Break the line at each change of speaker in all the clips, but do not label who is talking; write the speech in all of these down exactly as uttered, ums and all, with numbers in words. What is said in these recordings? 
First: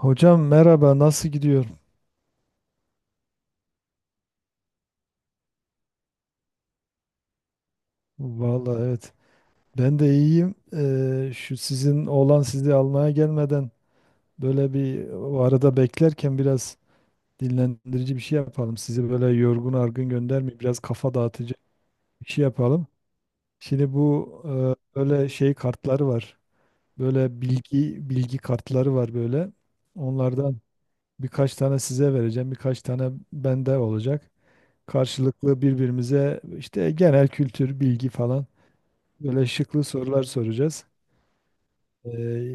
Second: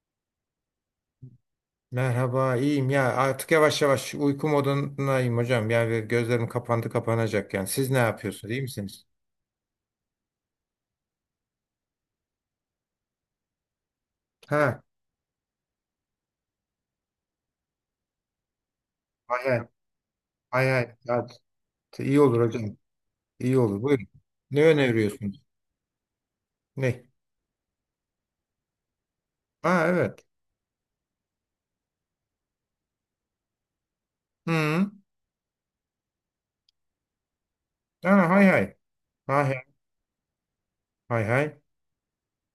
Hocam merhaba, nasıl gidiyor?
Merhaba, iyiyim ya. Artık yavaş yavaş uyku modundayım hocam. Yani gözlerim kapandı kapanacak yani. Siz ne yapıyorsunuz? İyi
Vallahi
misiniz?
evet. Ben de iyiyim. Ee, şu sizin oğlan sizi almaya gelmeden böyle
Ha,
bir o arada beklerken biraz dinlendirici bir şey yapalım. Sizi böyle
hay hay.
yorgun argın göndermeyeyim.
Hay
Biraz
hay.
kafa
Ya,
dağıtıcı
t- iyi
bir
olur
şey
hocam.
yapalım.
İyi olur.
Şimdi
Buyurun.
bu
Ne
e, böyle
öneriyorsunuz?
şey kartları var.
Ne?
Böyle bilgi bilgi kartları var böyle.
Ha, evet.
Onlardan birkaç tane size vereceğim. Birkaç tane bende olacak.
Hı.
Karşılıklı birbirimize işte genel kültür, bilgi
Ha,
falan.
hay hay.
Böyle
Hay hay.
şıklı sorular soracağız.
Hay hay.
Ee,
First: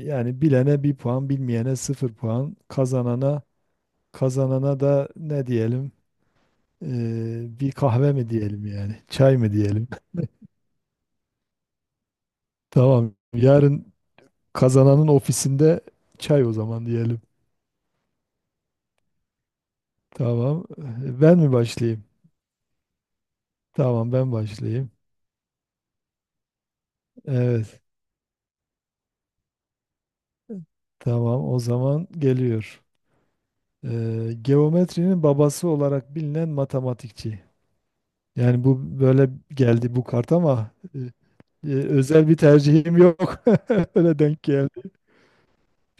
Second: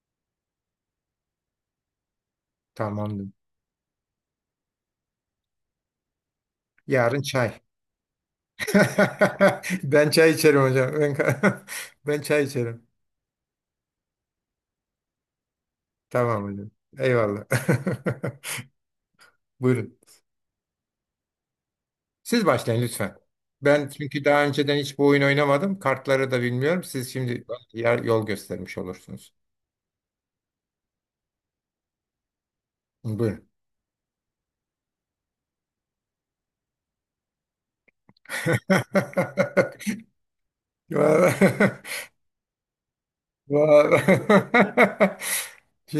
Yani bilene bir puan, bilmeyene sıfır puan,
Tamamdır.
kazanana kazanana da ne diyelim?
Yarın
Ee,
çay.
bir kahve mi diyelim yani? Çay mı diyelim?
Ben çay içerim hocam. Ben, ben çay içerim.
Tamam. Yarın kazananın ofisinde
Tamam
çay o
hocam.
zaman diyelim.
Eyvallah. Buyurun.
Tamam. Ee, Ben mi başlayayım?
Siz başlayın lütfen. Ben
Tamam,
çünkü
ben
daha önceden
başlayayım.
hiç bu oyun oynamadım. Kartları da bilmiyorum. Siz şimdi bana
Evet,
yer- yol göstermiş olursunuz.
tamam. O zaman geliyor.
Buyurun.
Ee, geometrinin babası olarak bilinen matematikçi. Yani bu böyle geldi bu kart ama e, e,
Vallahi-
özel bir tercihim yok. Öyle denk geldi.
vallahi-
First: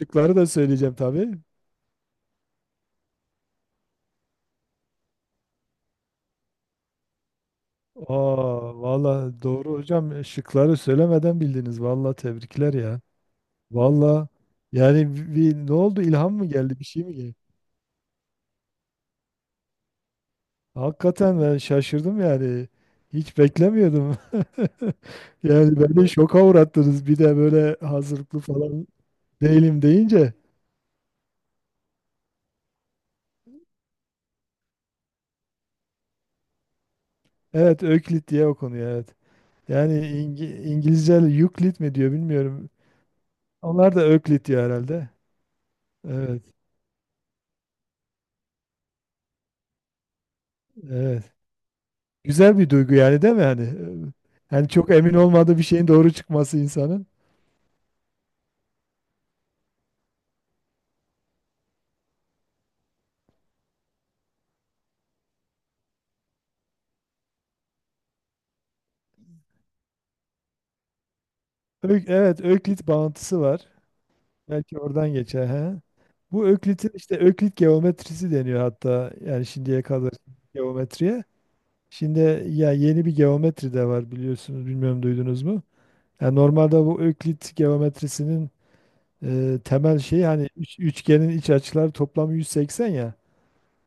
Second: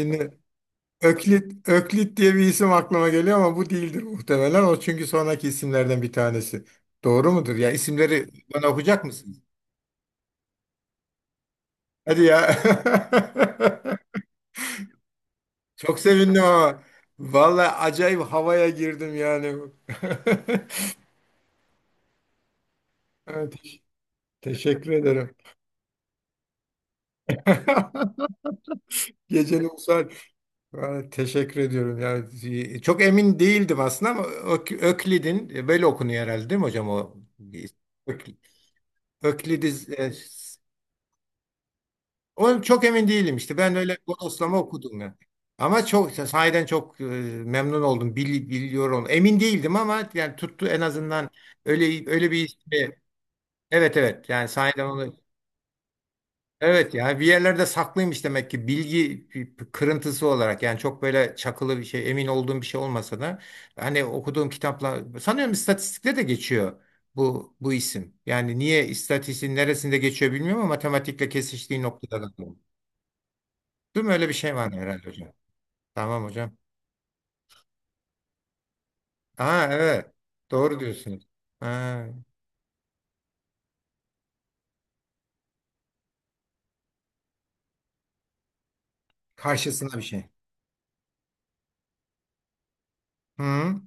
Şıkları da söyleyeceğim tabii.
Öklit, Öklit diye bir isim aklıma geliyor ama bu değildir muhtemelen. O çünkü sonraki isimlerden bir tanesi. Doğru mudur? Ya isimleri bana
Aa,
okuyacak mısınız?
valla doğru hocam. E, şıkları söylemeden bildiniz. Valla
Hadi ya.
tebrikler ya. Valla yani bir, bir- ne
Çok
oldu? İlham
sevindim
mı geldi?
ama.
Bir şey mi geldi?
Vallahi acayip havaya girdim yani.
Hakikaten ben şaşırdım yani. Hiç
Evet,
beklemiyordum.
teşekkür ederim.
Yani beni şoka uğrattınız. Bir de böyle hazırlıklı falan
Geceli
değilim
Uysal,
deyince.
yani teşekkür ediyorum. Yani çok emin değildim aslında ama Ök- Öklid'in e, böyle okunuyor herhalde değil mi hocam o?
Evet,
Ök,
Öklit diye okunuyor. Evet.
Öklidiz
Yani
e,
İngi-
s-
İngilizce Euclid mi diyor
o
bilmiyorum.
çok emin değilim işte. Ben
Onlar
öyle
da Euclid
bodoslama
diyor
okudum
herhalde.
ya. Ama çok
Evet,
sahiden çok e, memnun oldum. Bil- biliyorum. Emin değildim ama yani tuttu en azından
evet.
öyle öyle bir
Güzel bir duygu
ismi.
yani, değil mi hani? e,
Evet, evet. Yani
Yani
sahiden
çok emin
onu.
olmadığı bir şeyin doğru çıkması
Evet
insanın.
ya, bir yerlerde saklıymış demek ki bilgi p- p- kırıntısı olarak, yani çok böyle çakılı bir şey, emin olduğum bir şey olmasa da hani okuduğum kitapla sanıyorum istatistikte de geçiyor bu bu isim. Yani niye istatistiğin neresinde geçiyor bilmiyorum ama matematikle kesiştiği
Ö-
noktada
Evet,
da.
Öklit bağıntısı var.
Değil mi? Öyle bir şey var
Belki
herhalde
oradan
hocam.
geçer. He.
Tamam
Bu
hocam.
Öklitin işte Öklit geometrisi deniyor hatta, yani
Ha,
şimdiye
evet.
kadar
Doğru
geometriye.
diyorsunuz. Ha,
Şimdi ya yeni bir geometri de var, biliyorsunuz, bilmiyorum duydunuz mu? Yani normalde bu Öklit geometrisinin e,
karşısına
temel
bir şey.
şey, hani üç- üçgenin iç açıları toplamı yüz seksen ya.
Hı.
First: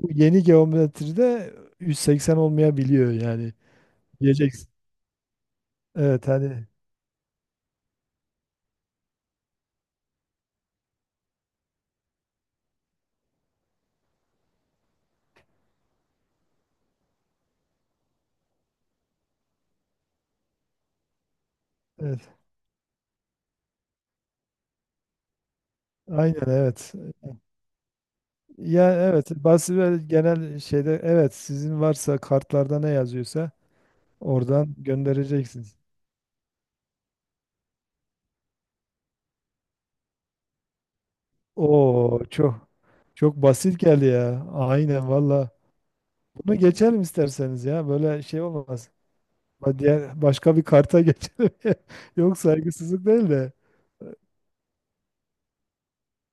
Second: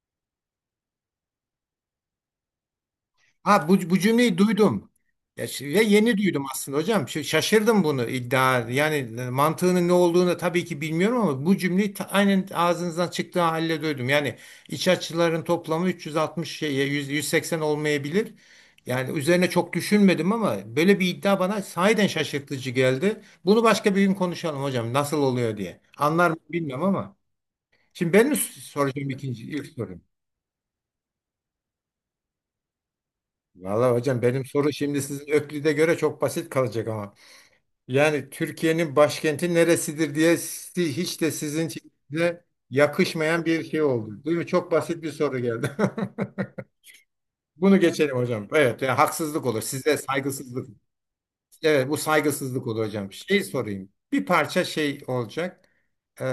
Bu yeni geometride yüz seksen olmayabiliyor yani.
Ha, bu, bu cümleyi
Diyeceksin.
duydum. Ya, ş- ve yeni
Evet
duydum
hani
aslında hocam. Ş- Şaşırdım bunu iddia. Yani e, mantığının ne olduğunu tabii ki bilmiyorum ama bu cümleyi ta- aynen ağzınızdan çıktığı halde duydum. Yani iç açıların toplamı üç yüz altmış şey ya, yüz, yüz seksen olmayabilir. Yani üzerine çok düşünmedim ama böyle bir iddia bana sahiden
evet.
şaşırtıcı geldi. Bunu başka bir gün konuşalım hocam. Nasıl oluyor diye. Anlar mı
Aynen
bilmiyorum
evet.
ama. Şimdi benim
Ya
soracağım
evet,
ikinci ilk
basit ve
sorum.
genel şeyde evet, sizin varsa kartlarda ne yazıyorsa
Valla hocam benim soru
oradan
şimdi sizin Öklid'e
göndereceksiniz.
göre çok basit kalacak ama. Yani Türkiye'nin başkenti neresidir diye si- hiç de sizin
Oo
size
çok çok
yakışmayan bir
basit
şey
geldi
oldu. Değil mi?
ya.
Çok basit
Aynen
bir soru
valla.
geldi.
Bunu geçelim isterseniz
Bunu
ya.
geçelim
Böyle şey
hocam. Evet,
olmaz.
yani haksızlık olur.
Ba-
Size
Diğer başka bir
saygısızlık.
karta geçelim.
Evet, bu
Yok,
saygısızlık olur
saygısızlık
hocam.
değil
Şey
de.
sorayım. Bir parça şey olacak, e,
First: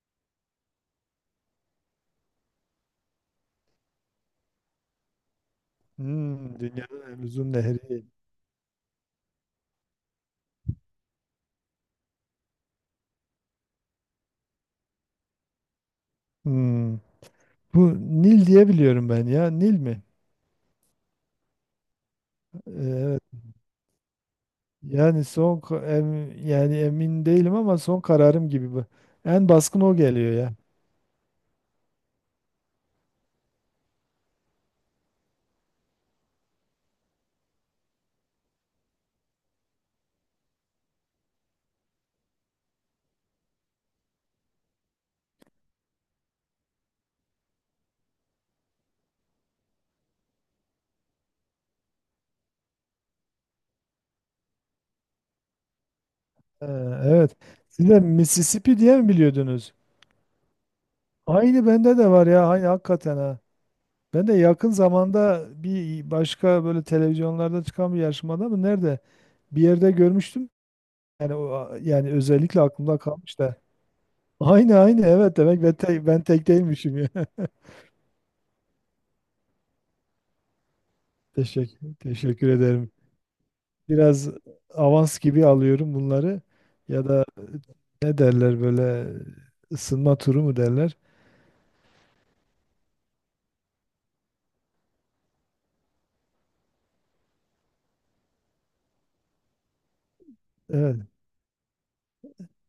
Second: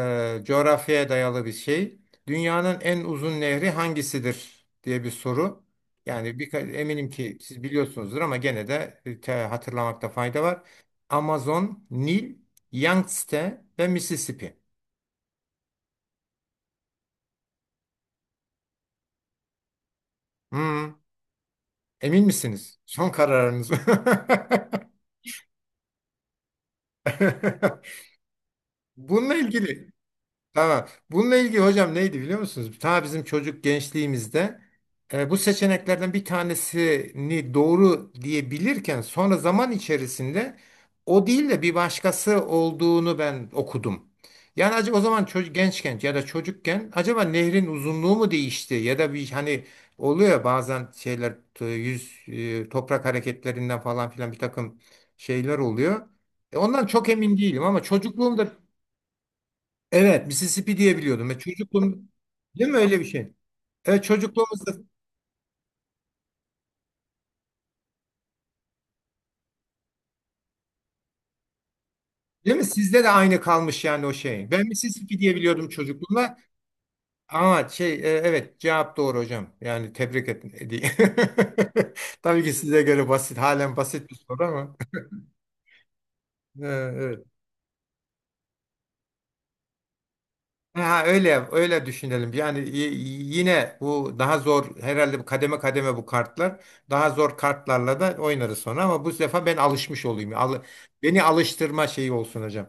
coğrafyaya dayalı bir şey. Dünyanın en uzun nehri hangisidir diye bir soru. Yani
Hmm,
birka-
dünyanın
eminim
en
ki
uzun
siz
nehri.
biliyorsunuzdur ama gene de e, te- hatırlamakta fayda var. Amazon, Nil, Yangtze ve Mississippi.
Hmm. Bu Nil diye biliyorum ben ya. Nil mi?
Hmm, emin
Ee,
misiniz? Son
Evet.
kararınız mı?
Yani son ka- em- yani emin değilim ama son kararım gibi bu.
Bununla
En baskın
ilgili.
o geliyor ya.
Tamam. Bununla ilgili hocam neydi biliyor musunuz? Ta bizim çocuk gençliğimizde e, bu seçeneklerden bir tanesini doğru diyebilirken sonra zaman içerisinde o değil de bir başkası olduğunu ben okudum. Yani acaba o zaman çocuk gençken ya da çocukken acaba nehrin uzunluğu mu değişti ya da bir hani oluyor ya bazen şeyler t- yüz e, toprak hareketlerinden falan filan bir takım şeyler oluyor. E,
Ee,
Ondan çok
evet.
emin değilim ama
Siz de
çocukluğumda.
Mississippi diye mi biliyordunuz?
Evet, Mississippi diye biliyordum. Ve
Aynı bende
çocukluğum,
de var ya. Aynı
değil mi öyle bir
hakikaten
şey?
ha.
Evet,
Ben de yakın
çocukluğumuzda,
zamanda bir başka böyle televizyonlarda çıkan bir yarışmada mı nerede bir yerde görmüştüm. Yani o yani
değil
özellikle
mi?
aklımda
Sizde de
kalmış
aynı
da.
kalmış yani o şey. Ben
Aynı aynı
Mississippi diye
evet, demek
biliyordum
ben tek, ben
çocukluğumda.
tek değilmişim ya.
Ama şey, e, evet, cevap doğru hocam. Yani tebrik ettim.
Teşekkür,
Tabii
teşekkür
ki size
ederim.
göre basit, halen basit bir
Biraz
soru ama.
avans gibi alıyorum bunları.
Ee,
Ya
evet.
da
E,
ne derler böyle, ısınma turu mu derler?
Ha, öyle öyle düşünelim. Yani y- yine bu daha zor herhalde bu kademe kademe bu kartlar. Daha zor kartlarla da oynarız sonra ama bu sefer ben alışmış olayım. Al-
Evet,
beni alıştırma şeyi olsun hocam.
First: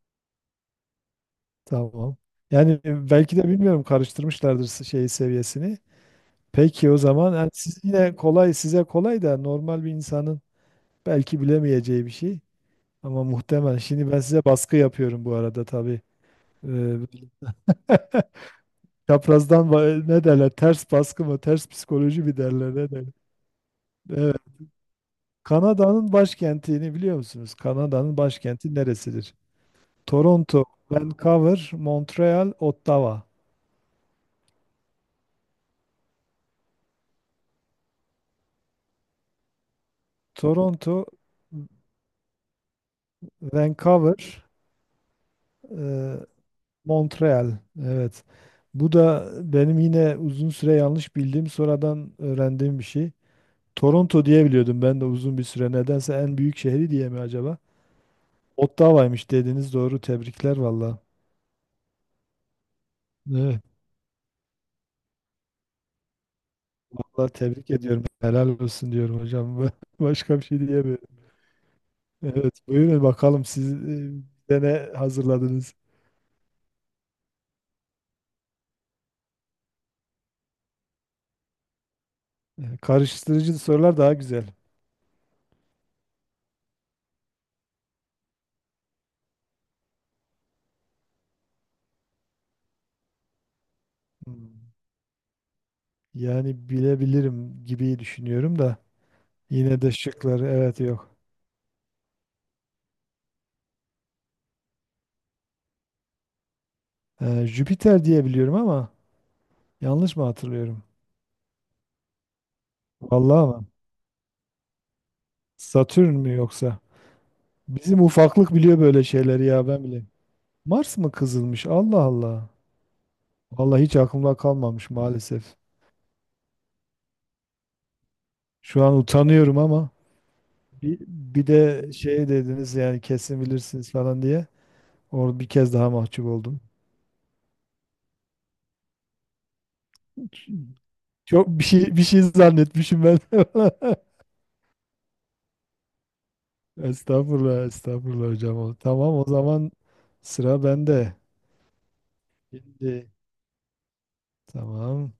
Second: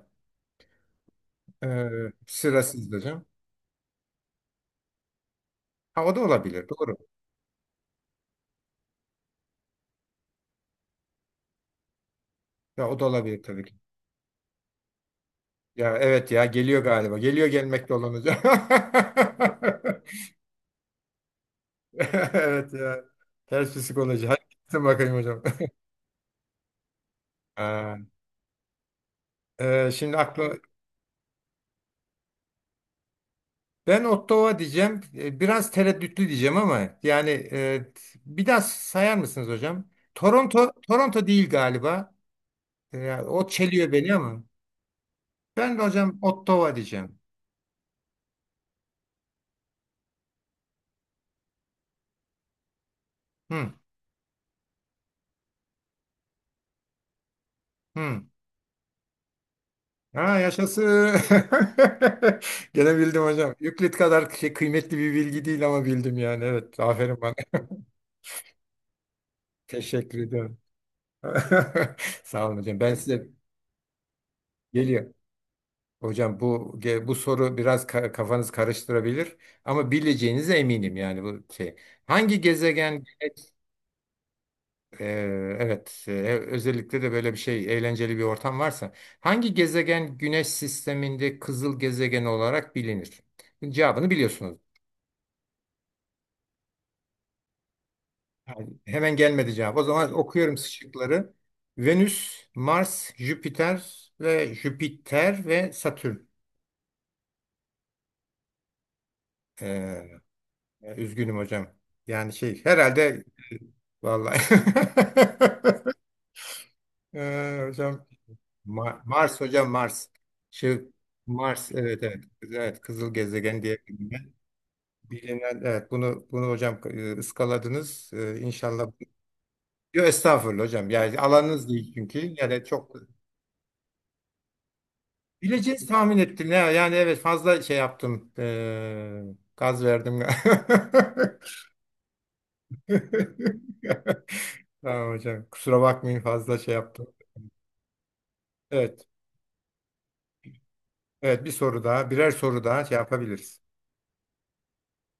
Ee,
tamam.
sıra
Yani
sizde hocam.
belki de bilmiyorum karıştırmışlardır s- şey seviyesini.
Ha, o da olabilir.
Peki
Doğru.
o zaman yani siz yine kolay, size kolay da normal bir insanın belki bilemeyeceği bir şey.
Ya, o da
Ama
olabilir tabii ki.
muhtemel. Şimdi ben size baskı yapıyorum bu arada
Ya
tabii.
evet, ya geliyor
Ee,
galiba. Geliyor, gelmekte olan hocam.
Çaprazdan ba- ne derler? Ters baskı mı? Ters psikoloji mi derler?
Evet
Ne
ya.
derler?
Ters psikoloji. Hadi
Evet.
gitsin bakayım hocam.
Kanada'nın başkentini biliyor musunuz?
Ha,
Kanada'nın başkenti neresidir?
e, şimdi aklı
Toronto, Vancouver, Montreal, Ottawa.
ben Ottawa diyeceğim. E, Biraz tereddütlü diyeceğim ama yani e, bir daha sayar mısınız hocam? Toronto,
Toronto,
Toronto değil galiba. E, o çeliyor beni
Vancouver,
ama. Ben de
e,
hocam Ottawa diyeceğim.
Montreal. Evet. Bu da benim yine uzun süre yanlış bildiğim, sonradan öğrendiğim bir şey.
Hı,
Toronto diye biliyordum ben de uzun bir süre. Nedense en büyük şehri diye mi acaba?
hı.
Ottawa'ymış dediniz, doğru.
Ha,
Tebrikler valla.
yaşasın. Gene bildim hocam.
Evet,
Euclid kadar şey, kıymetli bir bilgi değil ama bildim yani. Evet, aferin
valla
bana.
tebrik ediyorum. Helal olsun diyorum hocam.
Teşekkür
Başka bir
ediyorum.
şey diyemiyorum.
Sağ olun
Evet,
hocam. Ben
buyurun
size
bakalım siz e, bize ne
geliyor.
hazırladınız?
Hocam bu ge- bu soru biraz ka- kafanız karıştırabilir ama bileceğinize eminim yani bu şey. Hangi
E,
gezegen
karıştırıcı sorular daha güzel.
Ee, evet, e, özellikle de böyle bir şey eğlenceli bir ortam varsa hangi gezegen Güneş sisteminde kızıl gezegen olarak bilinir? Cevabını biliyorsunuz.
Hmm. Yani bilebilirim gibi düşünüyorum da
Hemen gelmedi cevap. O
yine de
zaman
şıkları
okuyorum
evet yok.
şıkları. Venüs, Mars, Jüpiter ve Jüpiter ve Satürn.
E, Jüpiter diye biliyorum ama
Ee,
yanlış mı hatırlıyorum?
üzgünüm hocam. Yani şey herhalde
Vallahi ama
vallahi.
Satürn mü yoksa?
Ee,
Bizim
hocam
ufaklık biliyor
Ma-
böyle
Mars
şeyleri ya,
hocam,
ben bileyim.
Mars. Şey,
Mars mı kızılmış?
Mars,
Allah
evet evet.
Allah.
Evet, kızıl gezegen diye
Vallahi hiç
bilinen.
aklımda kalmamış maalesef.
Bilinen, evet, bunu bunu hocam e, ıskaladınız. Ee,
Şu
İnşallah.
an utanıyorum ama
Yo, estağfurullah hocam.
bir,
Yani
bir
alanınız
de
değil
şey
çünkü. Yani
dediniz
çok
yani kesin bilirsiniz falan diye. Orada bir kez
bileceğiz
daha
tahmin
mahcup
ettim
oldum.
ya. Yani evet fazla şey yaptım. Ee, gaz verdim.
Çok bir şey bir şey zannetmişim ben.
Tamam hocam. Kusura bakmayın fazla şey yaptım.
Estağfurullah, estağfurullah hocam. O-
Evet.
Tamam, o zaman sıra bende.
Evet, bir soru daha. Birer soru daha şey
Şimdi
yapabiliriz.
tamam.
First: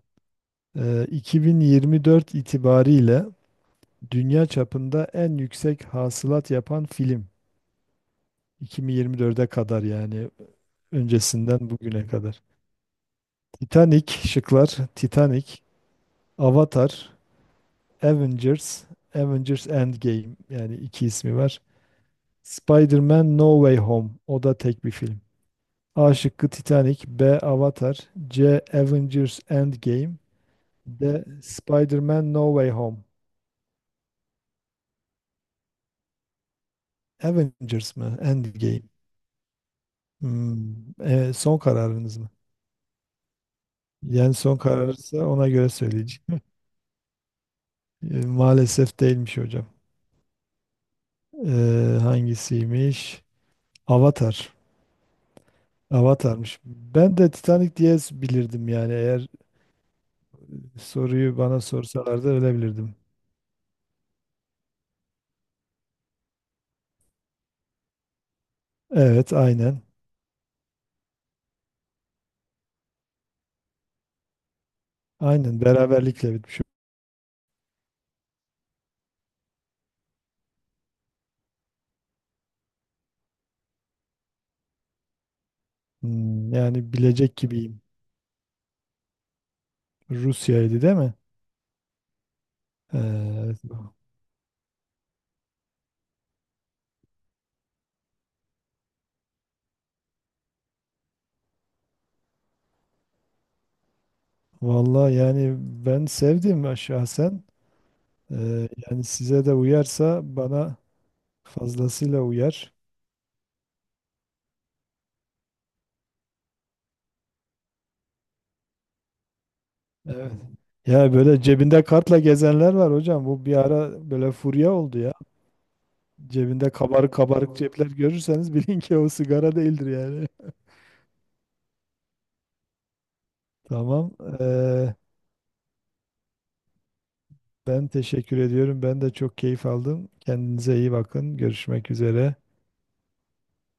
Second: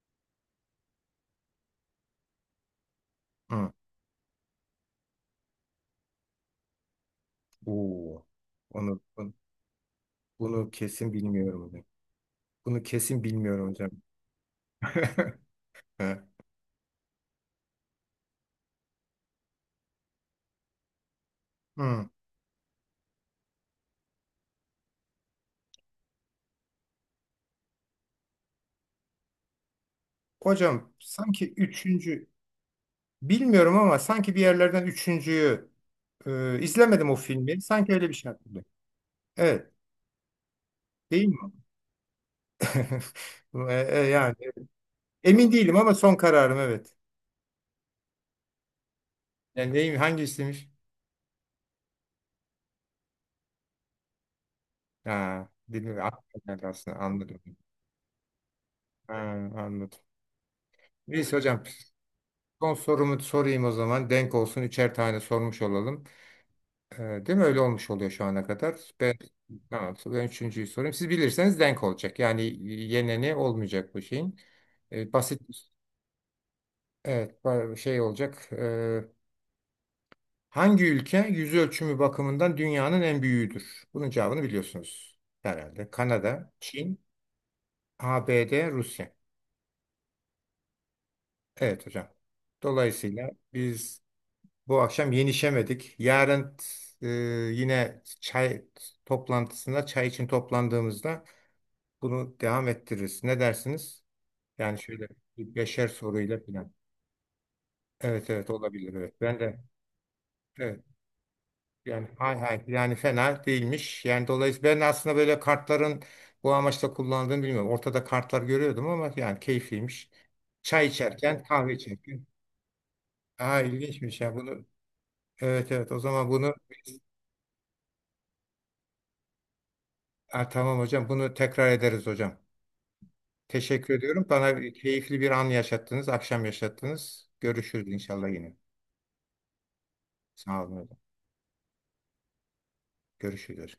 Ee, iki bin yirmi dört itibariyle
Hı.
dünya çapında en yüksek hasılat yapan film.
Oo. Onu,
iki bin yirmi dörde kadar yani,
bunu kesin bilmiyorum
öncesinden
hocam.
bugüne kadar.
Bunu kesin bilmiyorum hocam.
Titanic, şıklar Titanic,
He.
Avatar, Avengers, Avengers Endgame yani iki ismi var.
Hı.
Spider-Man No Way Home. O da tek bir film. A şıkkı Titanic, B Avatar, C Avengers Endgame,
Hocam,
D
sanki üçüncü
Spider-Man No Way Home.
bilmiyorum ama sanki bir yerlerden üçüncüyü e, izlemedim o filmi. Sanki
Avengers
öyle bir
mı?
şey hatırlıyorum.
Endgame.
Evet.
Hmm,
Değil
e,
mi?
son kararınız mı?
E, e, yani
Yani son kararsa ona
emin
göre
değilim ama son
söyleyeceğim.
kararım evet.
E, maalesef değilmiş hocam.
Yani neyim hangi istemiş?
E, hangisiymiş? Avatar.
Ha, bilmiyorum. Aklıma
Avatar'mış.
geldi. Aslında
Ben de
anladım.
Titanic diye bilirdim yani,
Ha,
eğer
anladım. Neyse
soruyu bana
hocam,
sorsalardı öyle
son
bilirdim.
sorumu sorayım o zaman. Denk olsun, üçer tane sormuş olalım. E, değil mi? Öyle olmuş oluyor şu ana kadar. Ben,
Evet, aynen.
tamam, ben üçüncüyü sorayım. Siz bilirseniz denk olacak. Yani yeneni olmayacak bu şeyin. E, basit,
Aynen beraberlikle bitmiş.
evet, ba- şey olacak. E, hangi ülke yüz ölçümü bakımından dünyanın en büyüğüdür? Bunun cevabını biliyorsunuz herhalde. Kanada,
Hmm, yani
Çin,
bilecek gibiyim.
A B D, Rusya.
Rusya'ydı değil mi?
Evet hocam. Dolayısıyla
Ee,
biz bu akşam yenişemedik. Yarın e, yine çay toplantısında, çay için toplandığımızda bunu devam ettiririz. Ne dersiniz? Yani şöyle
valla
bir
yani
beşer
ben
soruyla
sevdim,
falan.
ben şahsen.
Evet evet,
Ee,
olabilir.
yani
Evet. Ben
size de
de
uyarsa bana
evet. Yani
fazlasıyla
hay hay,
uyar.
yani fena değilmiş. Yani dolayısıyla ben aslında böyle kartların bu amaçla kullandığını bilmiyorum. Ortada kartlar görüyordum ama yani keyifliymiş.
Evet.
Çay
Ya
içerken,
böyle
kahve
cebinde kartla
içerken.
gezenler var hocam. Bu bir
Aa,
ara
ilginçmiş
böyle
ya bunu.
furya oldu ya.
Evet evet, o zaman bunu.
Cebinde kabarık kabarık cepler görürseniz bilin ki o sigara değildir yani.
Ha, tamam hocam, bunu tekrar ederiz hocam. Teşekkür
Tamam.
ediyorum. Bana
Ee,
keyifli bir an yaşattınız, akşam yaşattınız.
ben
Görüşürüz inşallah
teşekkür
yine.
ediyorum. Ben de çok keyif aldım.
Sağ olun
Kendinize iyi
hocam.
bakın. Görüşmek üzere.
Görüşürüz.